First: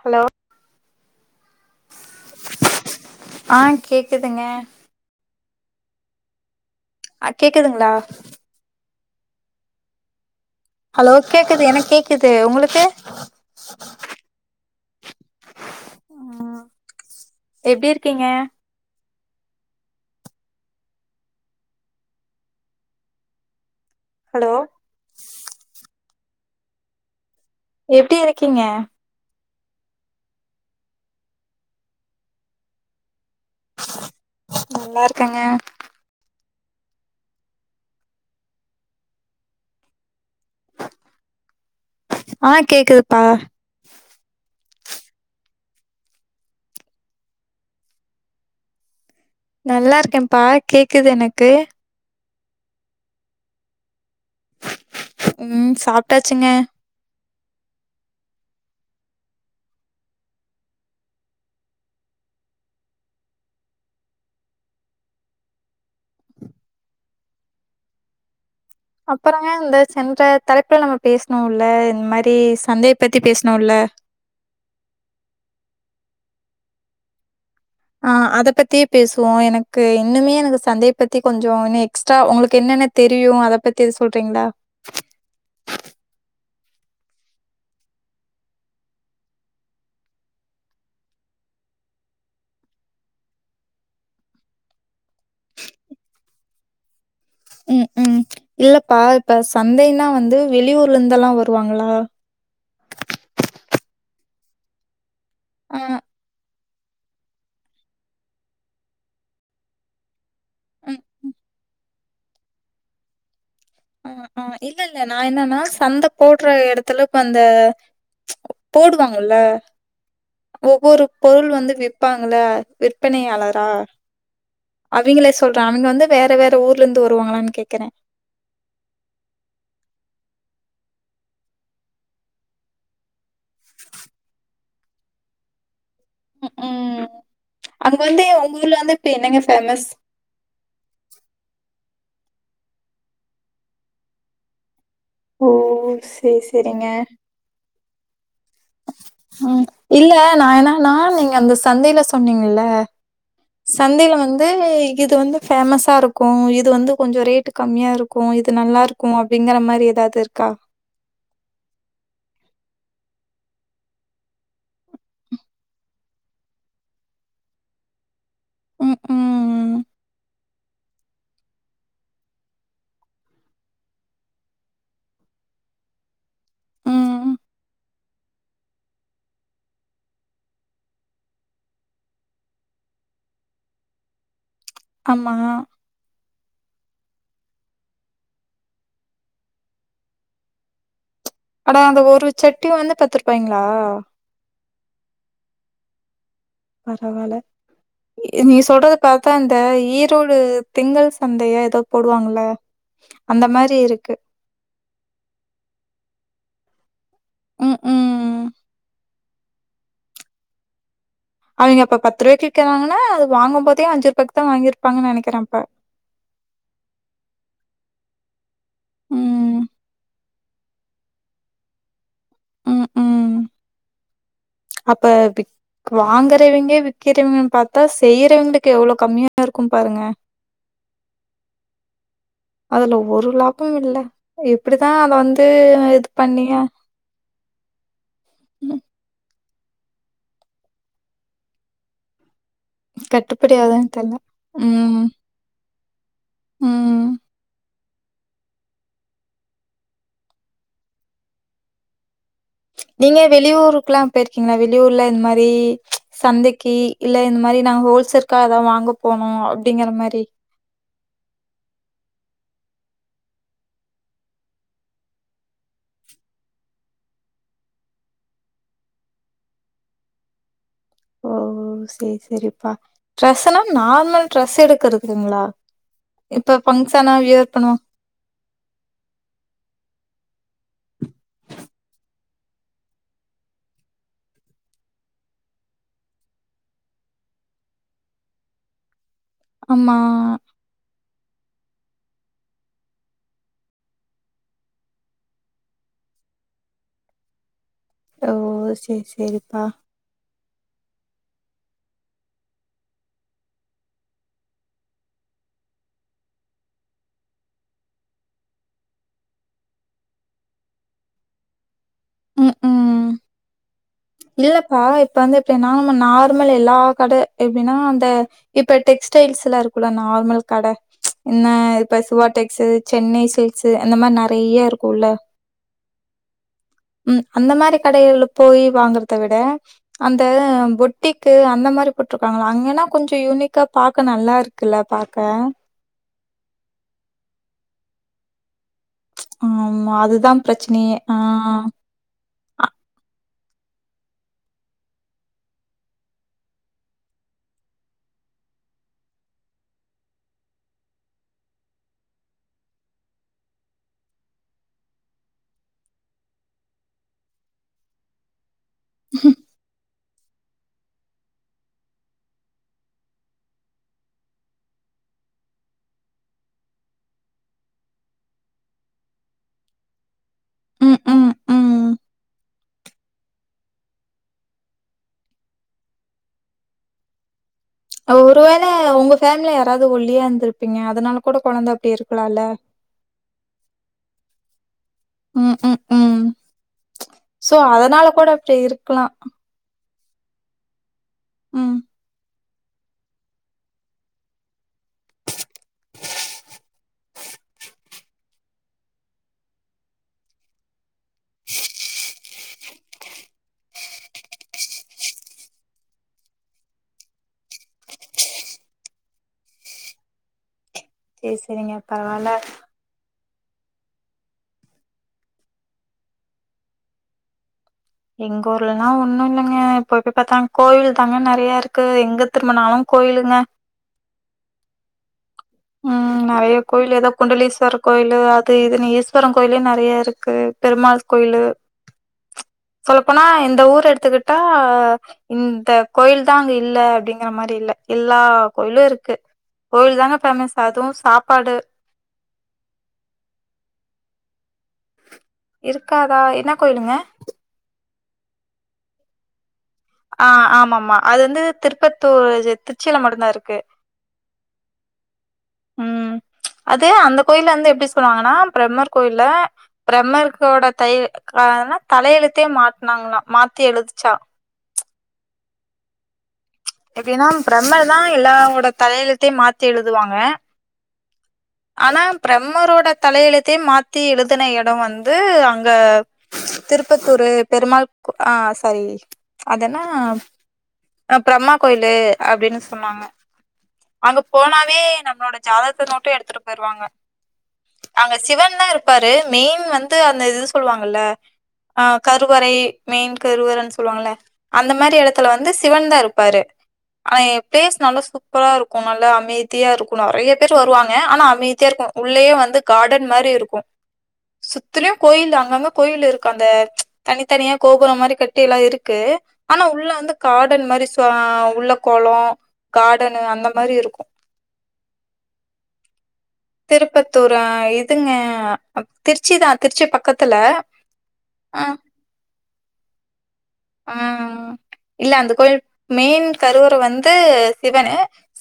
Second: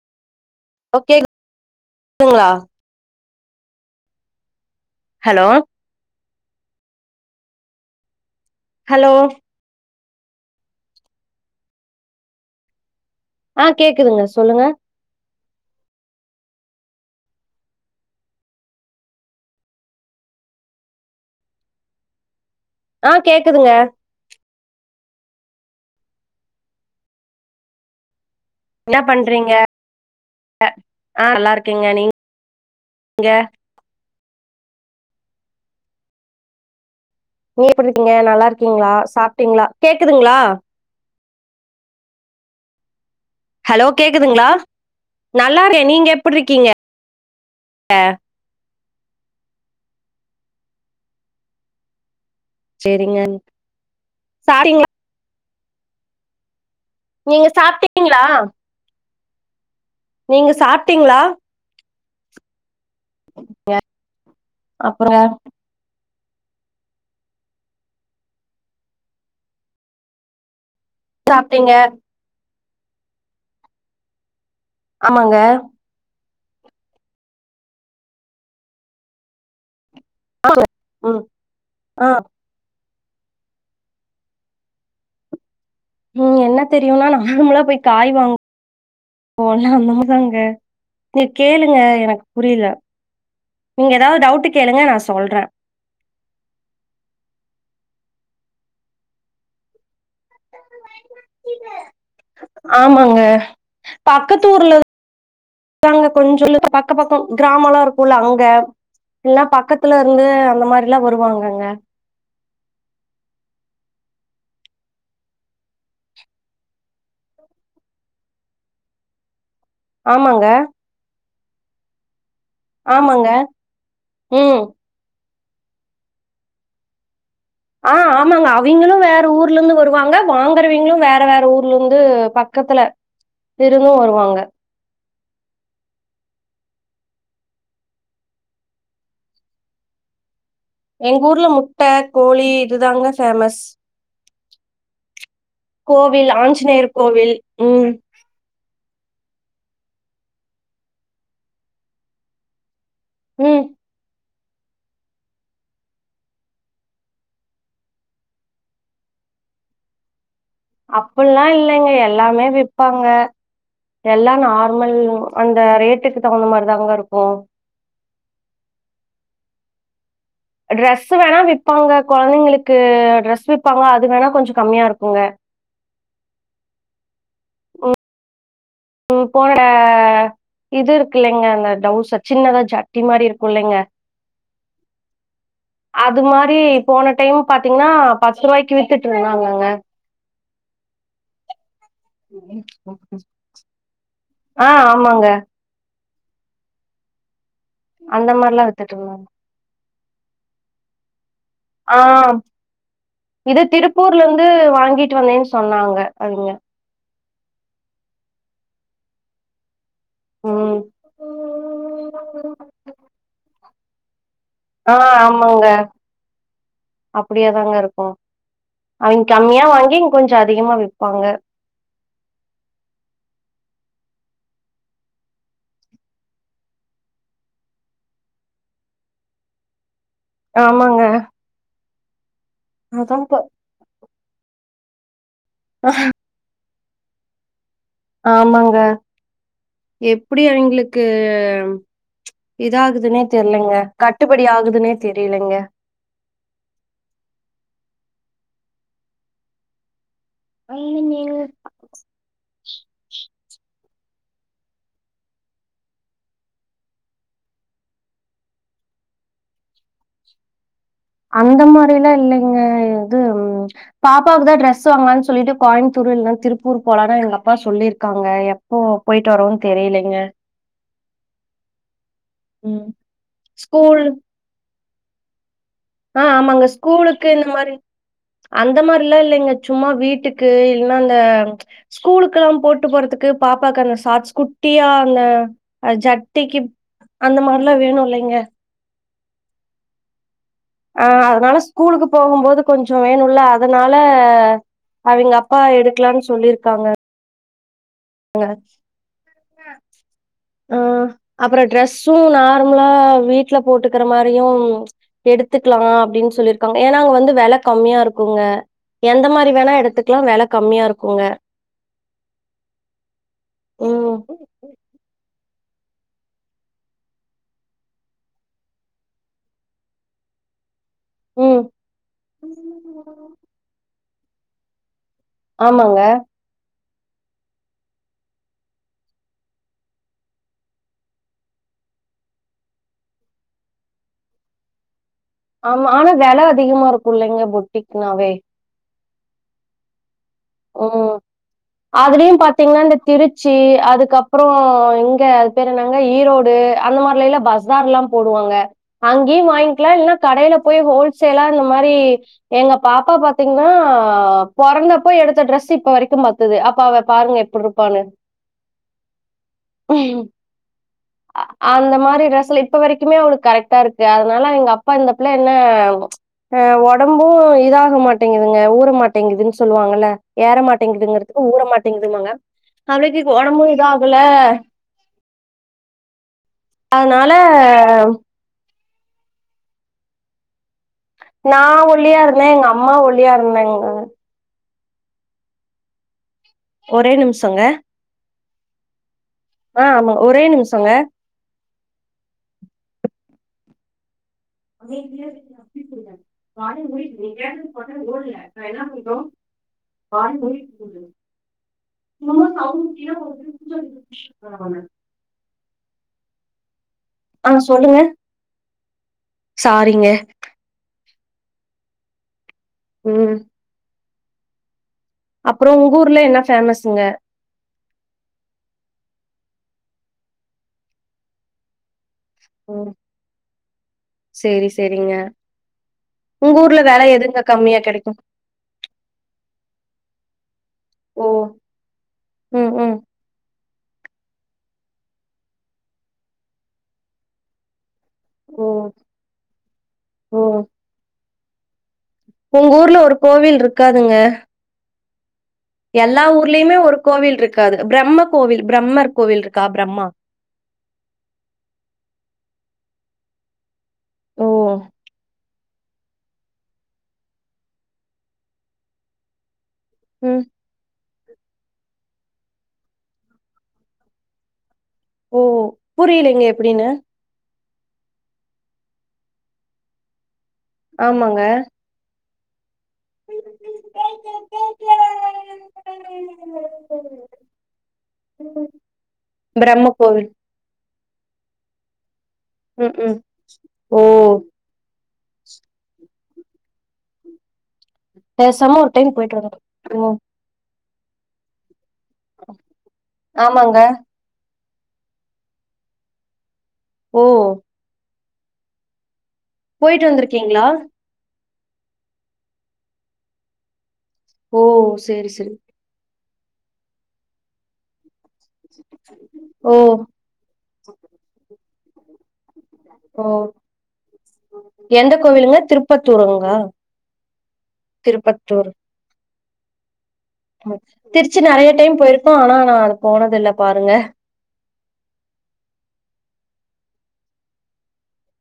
Hello okay ங்களா ஆ கேக்குதுங்க ஹலோ அ கேக்குதுங்களா ஹலோ ஹலோ கேக்குது எனக் கேக்குது உங்களுக்கு ஆ கேக்குதுங்க சொல்லுங்க ம் எப்டி இருக்கீங்க ஆ கேக்குதுங்க ஹலோ எப்டி இருக்கீங்க ன்ன பண்றீங்க ஆ நல்லா இருக்கேங்க நீங்க நல்லாருக்கங்க நீங் எப்டிருக்கீங்க நல்லா இருக்கீங்ளா சாப்ட்டீங்ளா கேக்குதுங்ளா ஆ கேக்குதுப்பா ஹலோ கேக்குதுங்ளா நல்லா இருக்கே நீங்க எப்புட்ருக்கீங்க [inaudible] நல்லா இருக்கேம்ப்பா கேக்குது எனக்கு சேரிங்க சாரிங் சாப்ட்டாச்சுங்க நீங்க சாப்ட்டீங்ளா நீங்க சாப்ட்டீங்ளா [inaudible] அப்றோ அப்பறங்க இந்த சென்ற தலைப்புல நம்ம பேசணோல்ல சாப்ட்டீங்க இந் மாரி சந்தையப் பத்தி பேஸ்னோல்ல ஆமாங்க ஆ அத பத்தியே பேசுவோ எனக்கு இன்னுமே எனக்கு சந்தைய பத்தி ம் கொஞ்சோ இன்னு ஆ எக்ஸ்ட்ரா உங்களுக் கு என்னென்ன தெரியு அதப் பத்தி எது சொல்றீங்ளா ம் என்ன தெரியுனா நார்மலா போய் காய் வாங் குவோல்ல [inaudible] நீங்க கேளுங்க எனக்கு புரிய்ல நீங்க ஏதாது டவுட் கேளுங்க நா சொல்ற ம் உம் இல்லப்பா இப்ப சந்தைன்னா வந்து வெளியூர்ல இருந்துல்லா வருவாங்களா ஆமாங்க பக்கத்தூர்ல ஆ, விப்பாங்க கொஞ்ச [inaudible] அக்க பக்கொ கிராமோல்லா இருக்குல்ல அங்க இல்ல பக்கத்துல இருந்து அந்த மார்ல்லா ம், வருவாங்கங்க ஆ ஆ இல்ல இல்ல நா என்னன்னா சந்த போடுற எடத்துல இப்போ அந்த போடுவாங்கல்ல ஆமாங்க ஒவ்வொரு பொருள் வந்து விப்பாங்கள ஆமாங்க விற்பனையாளரா ம் அவிகளே சொல்ற அவுங்க வந்து வேற வேற ஊர்ல இருந்து வருவாங்களான்னு கேக்குறே ஆ ஆமாங்க அவிங்களு வேற ஊர்லருந்து வருவாங்க வாங்குறவைங்களு வேற வேற ஊர்ல இருந்து பக்கத்துல இருந்து வருவாங்க உம் ம் அங்க வந்து உங்க ஊர்ல வந்து இப்ப என்னங்க ஃபேமஸ் எங்க ஊர்ல முட்ட கோழி இதுதாங்க ஃபேமஸ் ஓ! கோவில் சரி, சரிங்க. ஆஞ்சுநேயர் கோவில் உம் ம் இல்ல நா என்னன்னா நீங்க அந்த சந்தைல சொன்னீங்கல்ல ஏ சந்தைல வந்து இது வந்து ஃபேமஸா இருக்கு இது வந்து கொஞ்சம் ரேட்டு கம்மியா இருக்கு இது நல்லாரு க்கு அப்டிங்கற மாரி ஏதாது இருக்கா அப்புல்லா இல்லங்க எல்லாமே விப்பாங்க எல்லா நார்மல் அந்த ரேட்டுக்கு தகுந்த மாரி தாங்க இருக்கு உம் உம் ட்ரெஸு வேணா விப்பாங்க கொழந்தைங்களுக்கு ட்ரெஸ் விப்பாங்க அது வேணா கொஞ்சோ கம்மியா இருக்குங்க ம். உம் போட இது இருக்கு இல்லைங்க அந்த டவுசர் சின்னதா ஜட்டி மாரி இருக்கு இல்லைங்க ஆமா அது மாரி போன டைம் பாத்தீங்ன்னா பத்து ரூவாய்க்கு வித்துட்ருந்தாங்கங்க அட அந்த ஒரு சட்டி வந்து பத்து ரூபாயங்ளா ஆ ஆமாங்க பரவால்ல அந்த எ நீ மாதிரிலாம் வித்துட்டு சொல்றது இருந்தாங்க பாத்தா இந்த ஈரோடு திங்கள் சந்தைய அப்ப ஆ போடுவாங்கள அந்த மாரி இருக்கு வந்து வாங்கிட்டு வந்தேன்னு சொன்னாங்க அவிங்க உம் ம் உம் அவிங்க இப்போ பத்து ரூாய் விக்கிறாங்கனா அது வாங்கும் போதே அஞ்சி ரூபாய்க் ஆ ஆமாங்க அப்டியே தாங்கருக்கும் அவிங்க ம், கம்மியா வாங்கி இங்க கொஞ்ஜோ கொஞ்ஜ அதிகமா விப்பாங்க ம், ம். அப்ப விக் வாங்கறவிங்கே விக்கறவங் பாத்தா செய்யறவங்களுக்கு எவ்வளோ கம்மியாருக்கும் பாருங்க ஆமாங்க அதுல அதான் ஒரு இப்ப லாபம் இல்ல எப்டிதான் அத வந்து இது பண்ணிய ஆமாங்க எப்டி அங்கிளுக்கு இத ஆகுதுன்னே கட்டுப்படி தெரிலங்க ஆகுதுன்னு தெர்ல கட்டுபடி ஆகுதுன்னே ம் தெரியலங்க ம் அய்னுநீனு நீங்கா வெளி ஊருக்குல்லாம் போய்ருக்கீங்களா வெளிஊர்ல இந்த மாரி சந்தைக்கு இல்ல இந்த மாரி நாங்க ஹோல்செர்க்கா வாங்க போனோ அப்டிங்கற மாரி அந்த மாரிலா இல்லங்கே இது பாப்பாக்கு தான் டிரெஸ் வாங்காலன்னு சொல்லிட்டு கோயமுத்தூர் இல்ன்னா திருப்பூர் போலான்னு எங்க அப்பா சொல்லியிருக்காங்க ஓ போய்ட்டு வரோம் தெரிலங்கா ஓ செரி செரிப்பா ம். ட்ரெஸ்னா ஸ்கூல் நார்மல் ட்ரெஸ் எடுக்குறதங்களா ஆ ஆமாங்க ஸ்கூலுக்கு இந்த மாரி அந்த மாரில்லா இல்லங்க சும்மா வீட்டுக்கு இல்னா அந்த ஸ்கூலுக்கெலாம் போட்டு போறதுக்கு பாப்பாக்கு அந்த சார்ஸ் குட்டியா அந்த அ ஜட்டிக்கு அந்த மாரிலா வேணும் இல்லங்க ஆமா அ அதனால ஸ்கூலுக்கு போகும் போது கொஞ்சம் வேணும்ல்ல அதனால அவிங்க அப்பா எடுக்கலா சொல்லியிருக்காங்க ஓ செரி செரிப்பா ஆ அப்புறம் ட்ரெஸ்ம் நார்மலா வீட்ல போட்டுக்கற மாரியும் எடுத்துக்கலாம் அப்டின்னு சொல்லிருக்காங்க ஏன்னா அங்க வந்து வெல கம்மியா இருக்குங்க எந்த மாரி வேணா எடத்துக்கெலாம் வேல கம்மியா இருக்குங்க ம் ம் ம் இல்லப்பா இப்ப வந்து எப்டினா நம்ம நார்மல் எல்லா கட எப்டின்னா அந்த இப்ப டெக்ஸ்டைல்ஸ்ல்லா இருக்கும்லா நார்மல் கட என்ன ம் இப்ப சுவா டெக்ஸ் சென்னை சில்ஸ் அந்த மாரி நெறைய இருக்கும்ல ஆமாங்க ம் அந்த மாரி கடைகளில் போய் வாங்கறத விட அந்த பொட்டிக்கு அந்த மாரி போட்டுருக்காங்கள அங்கேன்னா கொஞ்ச யூனிக்காக பாக்க நல்லாருக்கு கிலா பாக்கா ஆமா ஆனா வெல அதிகமாருக்கும்ல்லங்க பொட்டிக்குனாவே ஆமா அதுதான் பெரச்சனையே ம் ஆ அதுலயும் அ பாத்தீங்கன்னா இந்த திருச்சி அதுக்கப்பறம் இங்க அது பேர் என்னாங்க ஈரோடு அந்த மாரிலல்லா பஸார் எல்லா போடுவாங்க அங்கேயும் வாங்கிக்கலா இல்லன்னா கடையில போய் ஹோல்சேலா இந்த மாரி எங்க பாப்பா பாத்தீங்கன்னா பொறந்தப் அப்போ எடுத்த டிரரெஸ் இப்ப வரைக்கும் பத்துது அப்ப அவ பாருங்க எப்டி இருப்பான்னு [inaudible] [unintelligible] அந்த மாரி ட்ரெஸ்ல இப்ப வரைக்குமே அவளுக்கு கரெக்டா இருக்கு அதனால எங்க அப்பா இந்த பிள்ள என்ன ஆ ஒடம்பும் இதாக மாட்டேங்குதுங்க ஊற மாட்டேங்குதுன்னு சொ சொல்லுவாங்கல்ல ஏற ம், ம், மாட்டேங்குதுங்கிறதுக்கு ஊற ம். மாட்டேங்குதுமாங்க அவளுக்கு ஒடம்பும் இதாகுலே அதனால ஒருவேள உங்க ஃபேமிலில யாராவது ஒள்ளியா இருந்து பிங்க அதனால கூட கொழந்த நான் அப்டி ஒள்ளியா இருக்கலால்ல? இருந்தே எங்க அம்மா ஒள்ளியா இருந்தாங்க ம் ம் ம் ஒரே சோ நிமிஷங்க அதனால கூட அப்டி இருக்கலா ஆ ஆமா ஒரே நிம்ஸோங்க ம் [inaudible] [inaudible] [inaudible] ஆ சொல்லுங்க சாரீங்க செ செரிங்க பரவால்ல ம் அப்பறோ உங்க ஊருல என்ன பேமஸுங்க எங்க ஊர்லலா ஒன்னு இல்லங்க போய் போய் பாத்தாங் அங்க கோயில் தாங்க நெறய இருக் கு எங்க திரும்புனாலு கோயிலுங்க செரி செரிங்க ம் நெறய கோயில் எதோ குண்டலீஸ்வர கம்மியா கெடைக்கு கோயிலு அது இதுன்னு ஈஸ்வரன் கோயிலே நெறய இருக்கு பெருமாள் ஓ கோயிலு ம் ம் சொல்லப்போனா இந்த ஊர எடுத்துக்கிட் டா இந்த கோயில்தா அங்க இல்ல அப்டிங்கிற மாரி இல்ல எல்லா ஓ கோயிலு இருக்கு கோயில்தாங்க ஓ ஃபேமஸ் அதுவு சாப்பாடு உங்க ஊர்ல ஒரு கோவில்ட்ருக்காதுங்க இருக்காதா எல்லா என்ன ஊர்லயுமே கோயிலுங்க ஒரு கோவில்ட்ருக்காது பிரம்ம கோவில் பிரம்மர் கோவில்ட்ருக்கா பிரம்மா ஆ ஆமாம்மா அது வந்து திருப்பத்தூர் திருச்சில மட்டுந்தா இருக்கு ஓ ம் அது அந்த கோயில்ல வந்து எப்டி சொல்லுவாங்கன்னா பிரம்மர் கோயில்ல ம். பிரம்மர்களோட தய அதன்ன தலையெழுத்தே மாத்துனாங்களா மாத்தி எழுதுச்சா ஓ புரியலைங்க எப்புடினு எப்டினா பிரம்மர்தா எல்லாவோட தலையெழுத்தையு மாத்தி எழுதுவாங்க ஆமாங்க ஆனா பிரம்மரோட தலையெழுத்தே மாத்தி எழுதுன எடோ வந்து அங்க திருப்பத்தூரு பெருமாள் கோ ஆ சாரி அதென்னா பிரம்ம கோவில். அ பிரம்மா கோயிலு அப்டின்னு சொன்னாங்க ம்ஹ்ம். ஓ! அங்க போனாவே நம்மளோட ஜாதகத்து நோட்டே எடுத்துட்டு போய்ருவாங்க அங்க சிவன்தா பேசாம ஒரு இருப்பாரு டைம் போயிட்டு மெயின் வரணும். வந்து ஓ! அந்த இது சொல்லுவாங்கல்ல ஆ கருவறை மெயின் கருவறன் ஆமாங்க. சொல்லுவாங்கல அந்த மாரி எடத்துல வந்து சிவன்தா இருப்பாரு ஓ! அவே ஃபேஸ் நல்லா சூப்பரா இருக்கு நல்லா அமைதியா இருக்கு போயிட்டு நெறைய பேர் வந்திருக்கீங்களா? வருவாங்க ஆனா அமைதியா இருக்கு உள்ளேயே வந்து காடன் மாரி இருக்கு ஓ! சுத்துலியு சரி, கோயில் சரி. அங்கங்க கோயில் இருக்கு அந்த தனித்தனியா கோபுரம் மாரி கட்டி எல்லா இருக்கு ஆனா ஓ! உள்ள வந்து காடன் மாரி சு அ உள்ள கொளோ காடனு ஓ! அந்த மாரி இருக்கு எந்த கோவிலுங்க திருப் பத்தூருங்ளா திருப்பத்தூர் ஆ இதுங்க திருச்சி தா திருச்சி பக்கத்துல திருச்சி ஆ நெறைய டைம் போயிருக்கோ ஆனா நா அது போனதில்ல பாருங்க ஆ இல்ல அந்த கோயில் மெயின் கருவற வந்து சிவனு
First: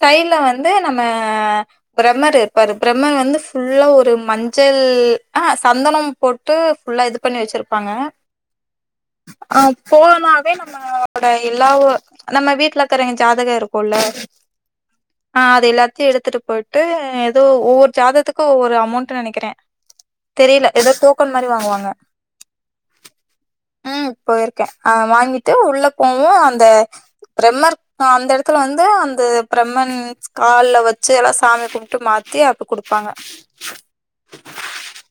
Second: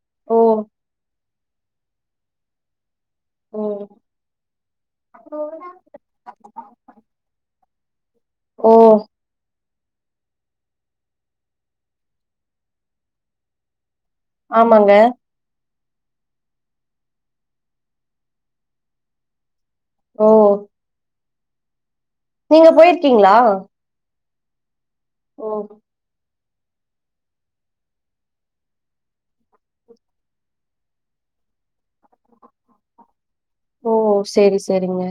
சைட்ல ஓ! வந்து நம்ம அ பிரம்மரு இருப்பாரு பிரம்மர் வந்து ஓ! ஃபுல்லா ஒரு மஞ்சள் அ அ சந்தனோ போட்டு ஃபுல்லா இது பண்ணி வெச்சிருப்பாங்க ஓ ஆ போனாவே நம்மலோட எல்லாவோ நம்ம வீட்ல இருக்கறேங்க ஜாதக இருக்கோல ஆமாங்க ஆ அது எல்லாத்தையே எடுத்துட்டு போயிட்டு ஏதோ ஒவ்வொரு ஜாதகத்துக்கோ ஒவ்வொரு அமௌண்ட் நெனைக்கிற ஓ தெரியல ஏதோ டோக்கன் மாறி வாங்குவாங்க நீங்க போயிருக்கீங்களா ம் போயிருக்கே ஓ வாங்கிட்டு உள்ள போவோ அந்த பெரம்மர்க் நா அந்த எடத்துல வந்து அந்த ப்ரெம்மன் கால்ல வச்சு எல்லா சாமி கும்ட்டு மாத்தி அப்ப குடுப்பாங்க ஓ செரி செரிங்க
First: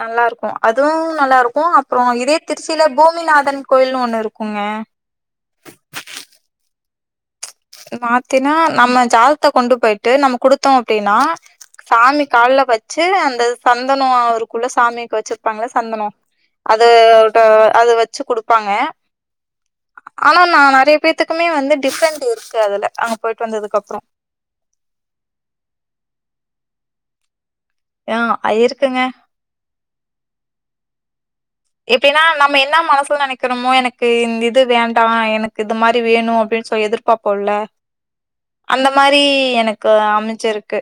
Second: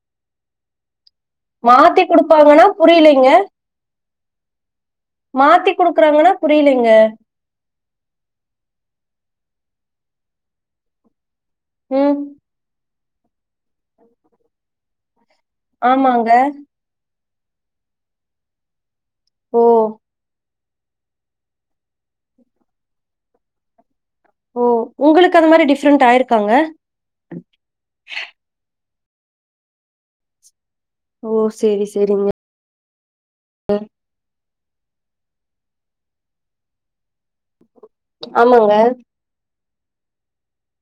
நல்லா இருக்கோ அதுவோ நல்லா இருக்கோ மாத்தி அப்புறோ இதே குடுப்பாங்கன்னா திருச்சியில புரியலைங்க பூமிநாதன் கோயில்ன்னு ஒண்ணு இருக்குங்க மாத்தி குடுக்குறாங்கன்னா புரியலிங்க மாத்தினா நம்ம ஜாதத்த கொண்டு போயிட்டு நம்ம குடுத்தோ அப்டினா ம் சாமி கால்ல வச்சு அந்த சந்தனோ அவருக்குள்ள சாமிக்கு வச்சிர் விப்பாங்க சந்தனோ ஆமாங்க அது அது வச்சி குடுப்பாங்க ஓ ஆனா நா நெறைய பேத்துக்குமே வந்து டிஃப்ரெண்ட் இருக்கு அதல அங்க போயிட்டு வந்ததுக்கப்புறோ ஓ உங்களுக்கு அந்த மாதிரி டிஃப்ரெண்ட் ஆயிருக்காங்க ஆ அது இருக்குங்க ஓ சேரி எப்டினா சேரிங்க நம் ம்ம என மனசுல நெனைக்கிறோமோ எனக்கு இந்த இது வேண்டா எனக் இது மாரி வேணோ அப்டின் சொல்லி எதிர்பாப்போல ஆமாங்க அந்த மாறி எனக் கு அமச்சருக்கு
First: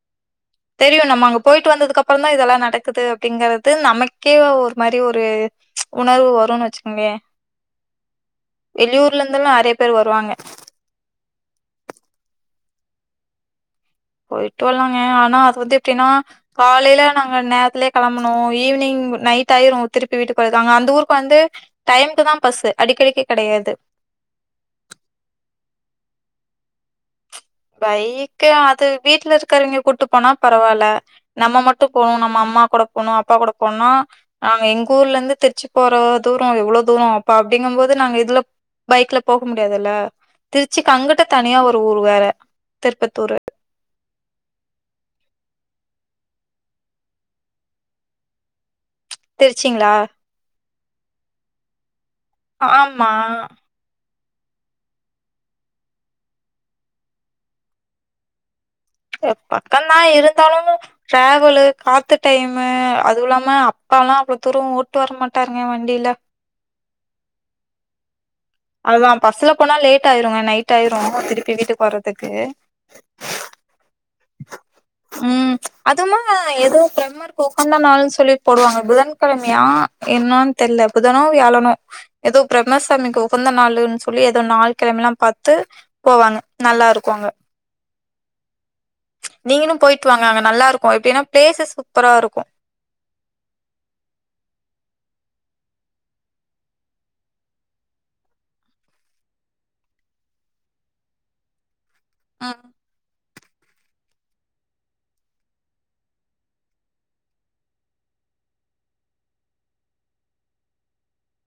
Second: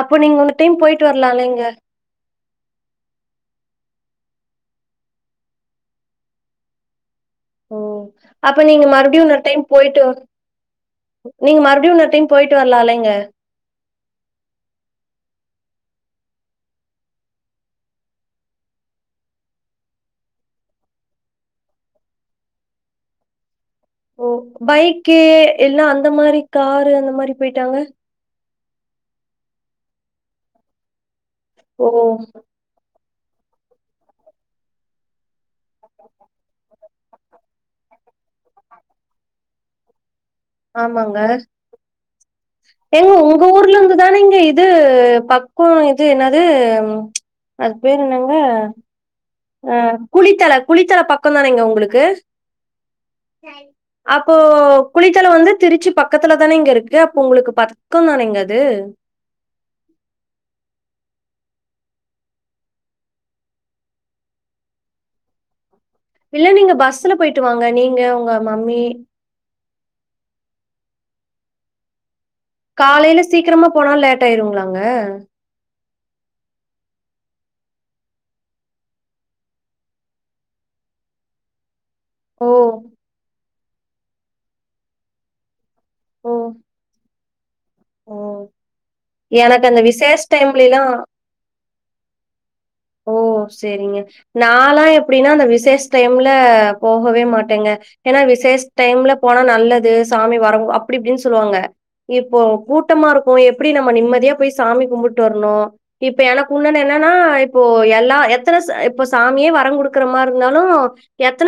அப்போ நீங்க வந்து தெரியோ நம்ம அங்க போயிட்டு வந்ததுக்கப்புறோ தா இதெல்லா நடக்குது அப்டிங்கறது நமக்கே ஒரு மாரி ஒரு உணர்வு வருன்னு வெச்சுக்கோங்கயே ஓ அப்ப நீங்க மறுபடியு இன்னொரு டைம் நெறைய பேர் போயிட்டு வ் வருவாங்க நீங்க மறுபடியு இன்னொரு டைம் போயிட்டு வரால இல்லேங்க போயிட்டு வரலாங்க ஆனா அது வந்து எப்டினா காலையில நாங்க நேரத்துலேயே கிளம்பனு ஈவினிங் நைட் ஆயிரு திருப்பி வீட்டுக்குர்துகு அங்க அந்த ஊருக்கு வந்து டைமுக்கு தா பஸ்ஸூ அடிக்கடிக்கு கெடயாது ஓ பைக்கி இல்லனா அந்த மாறி காரு அந்த மாறி பைக்கு அது வீட்ல இருக்கிறேவேங்க கூட்டு போனா பரவால்ல நம்ம மட்டு ஓ போனு நம்ம அம்மா கூட போனு அப்பா கூட போணுனா நாங்க எங்க ஊர்ல இருந்து திர்ச்சிக் போறோ தூரோ எவ்ளோ தூரோ அப்ப அப்டிங்கம் போது நாங்க இதுல பைக்ல போக முடியாதுல்ல திர்ச்சிக்கு அங்குட்டு தனியா ஒரு ஊரு வேற எங்க திருப்பத்தூரு உங்க ஊர்ல இருந்துதானேங்கே இது பக்கோ இது என்னது அது பேரு என்னங்க அ திருச்சிங்களா குளித்தல குளித்தல பக்கோ தானேங்க உங்களுக்கு ஆமா அப்போ குளித்தல வந்து திருச்சி பக்கத்துல தானேங்க இருக்கு அப்போ உங்களுக்கு பக்கோந் தானேங்க அது தெ பக்கந்தா இருந்தாலு ட்ராவலு காத்து டைமு அதுவுயில்லாம அப்பால்லா அவ்ளோ தூரோ ஓட்டு வரமாட்டாருங்க வண்டியில இல்ல நீங்க பஸ்ல போயிட்டு வாங்க நீங்க உங்க மம்மி அதுதா பஸ்ல போனா லேட் ஆயிருங்க நைட் ஆயிரோ திருப்பி வீட்டுக் போறதுக்கு காலையில சீக்கிரமா போனாலு லேட்டா ஆயிருங்களாங்க ம் அதுமா ஏதோ ஃப்ரெம்ம ருக்கு உகந்த நாள்ன்னு சொல்லி போடுவாங்க புதன்கிழமையா என்னன்னு தெர்ல புதனோ வியாழனோ எதோ ஓ பிரம்மசாமிக்கு உகந்த நாள்ன்னு சொல்லி ஏதோ நாள் கிழமலா பாத்து ஓ போவாங்க நல்லா இருக்கு அங்க ஓ எனக்கு நீங்களும் அந்த போயிட்டு வாங்க விசேஷ் அங்க நல்லா டைம்லலா இருக்கு எப்டின்னா பிளேசஸ் சூப்பரா இருக்கு ஓ சேரிங்க நாலா எப்படின்னா அந்த விசேஷ டைம்ல போகவே மாட்டேங்க ஏன்னா விசேஷ டைம்ல போனா நல்லது சாமி வர அப்டி இப்டின்னு சொல்லுவாங்க இப்போ ம் கூட்டமா இருக்கு எப்படி நம்ம நிம்மதியா போய் சாமி கும்பிட்டு வர்ணு இப்ப எனக்கு உன்னொன்னு என்னன்னா இப்போ எல்லா எத்தனை இப்போ சாமியே வரங்கடுக்குற மாரி இருந்தாலு எத்தன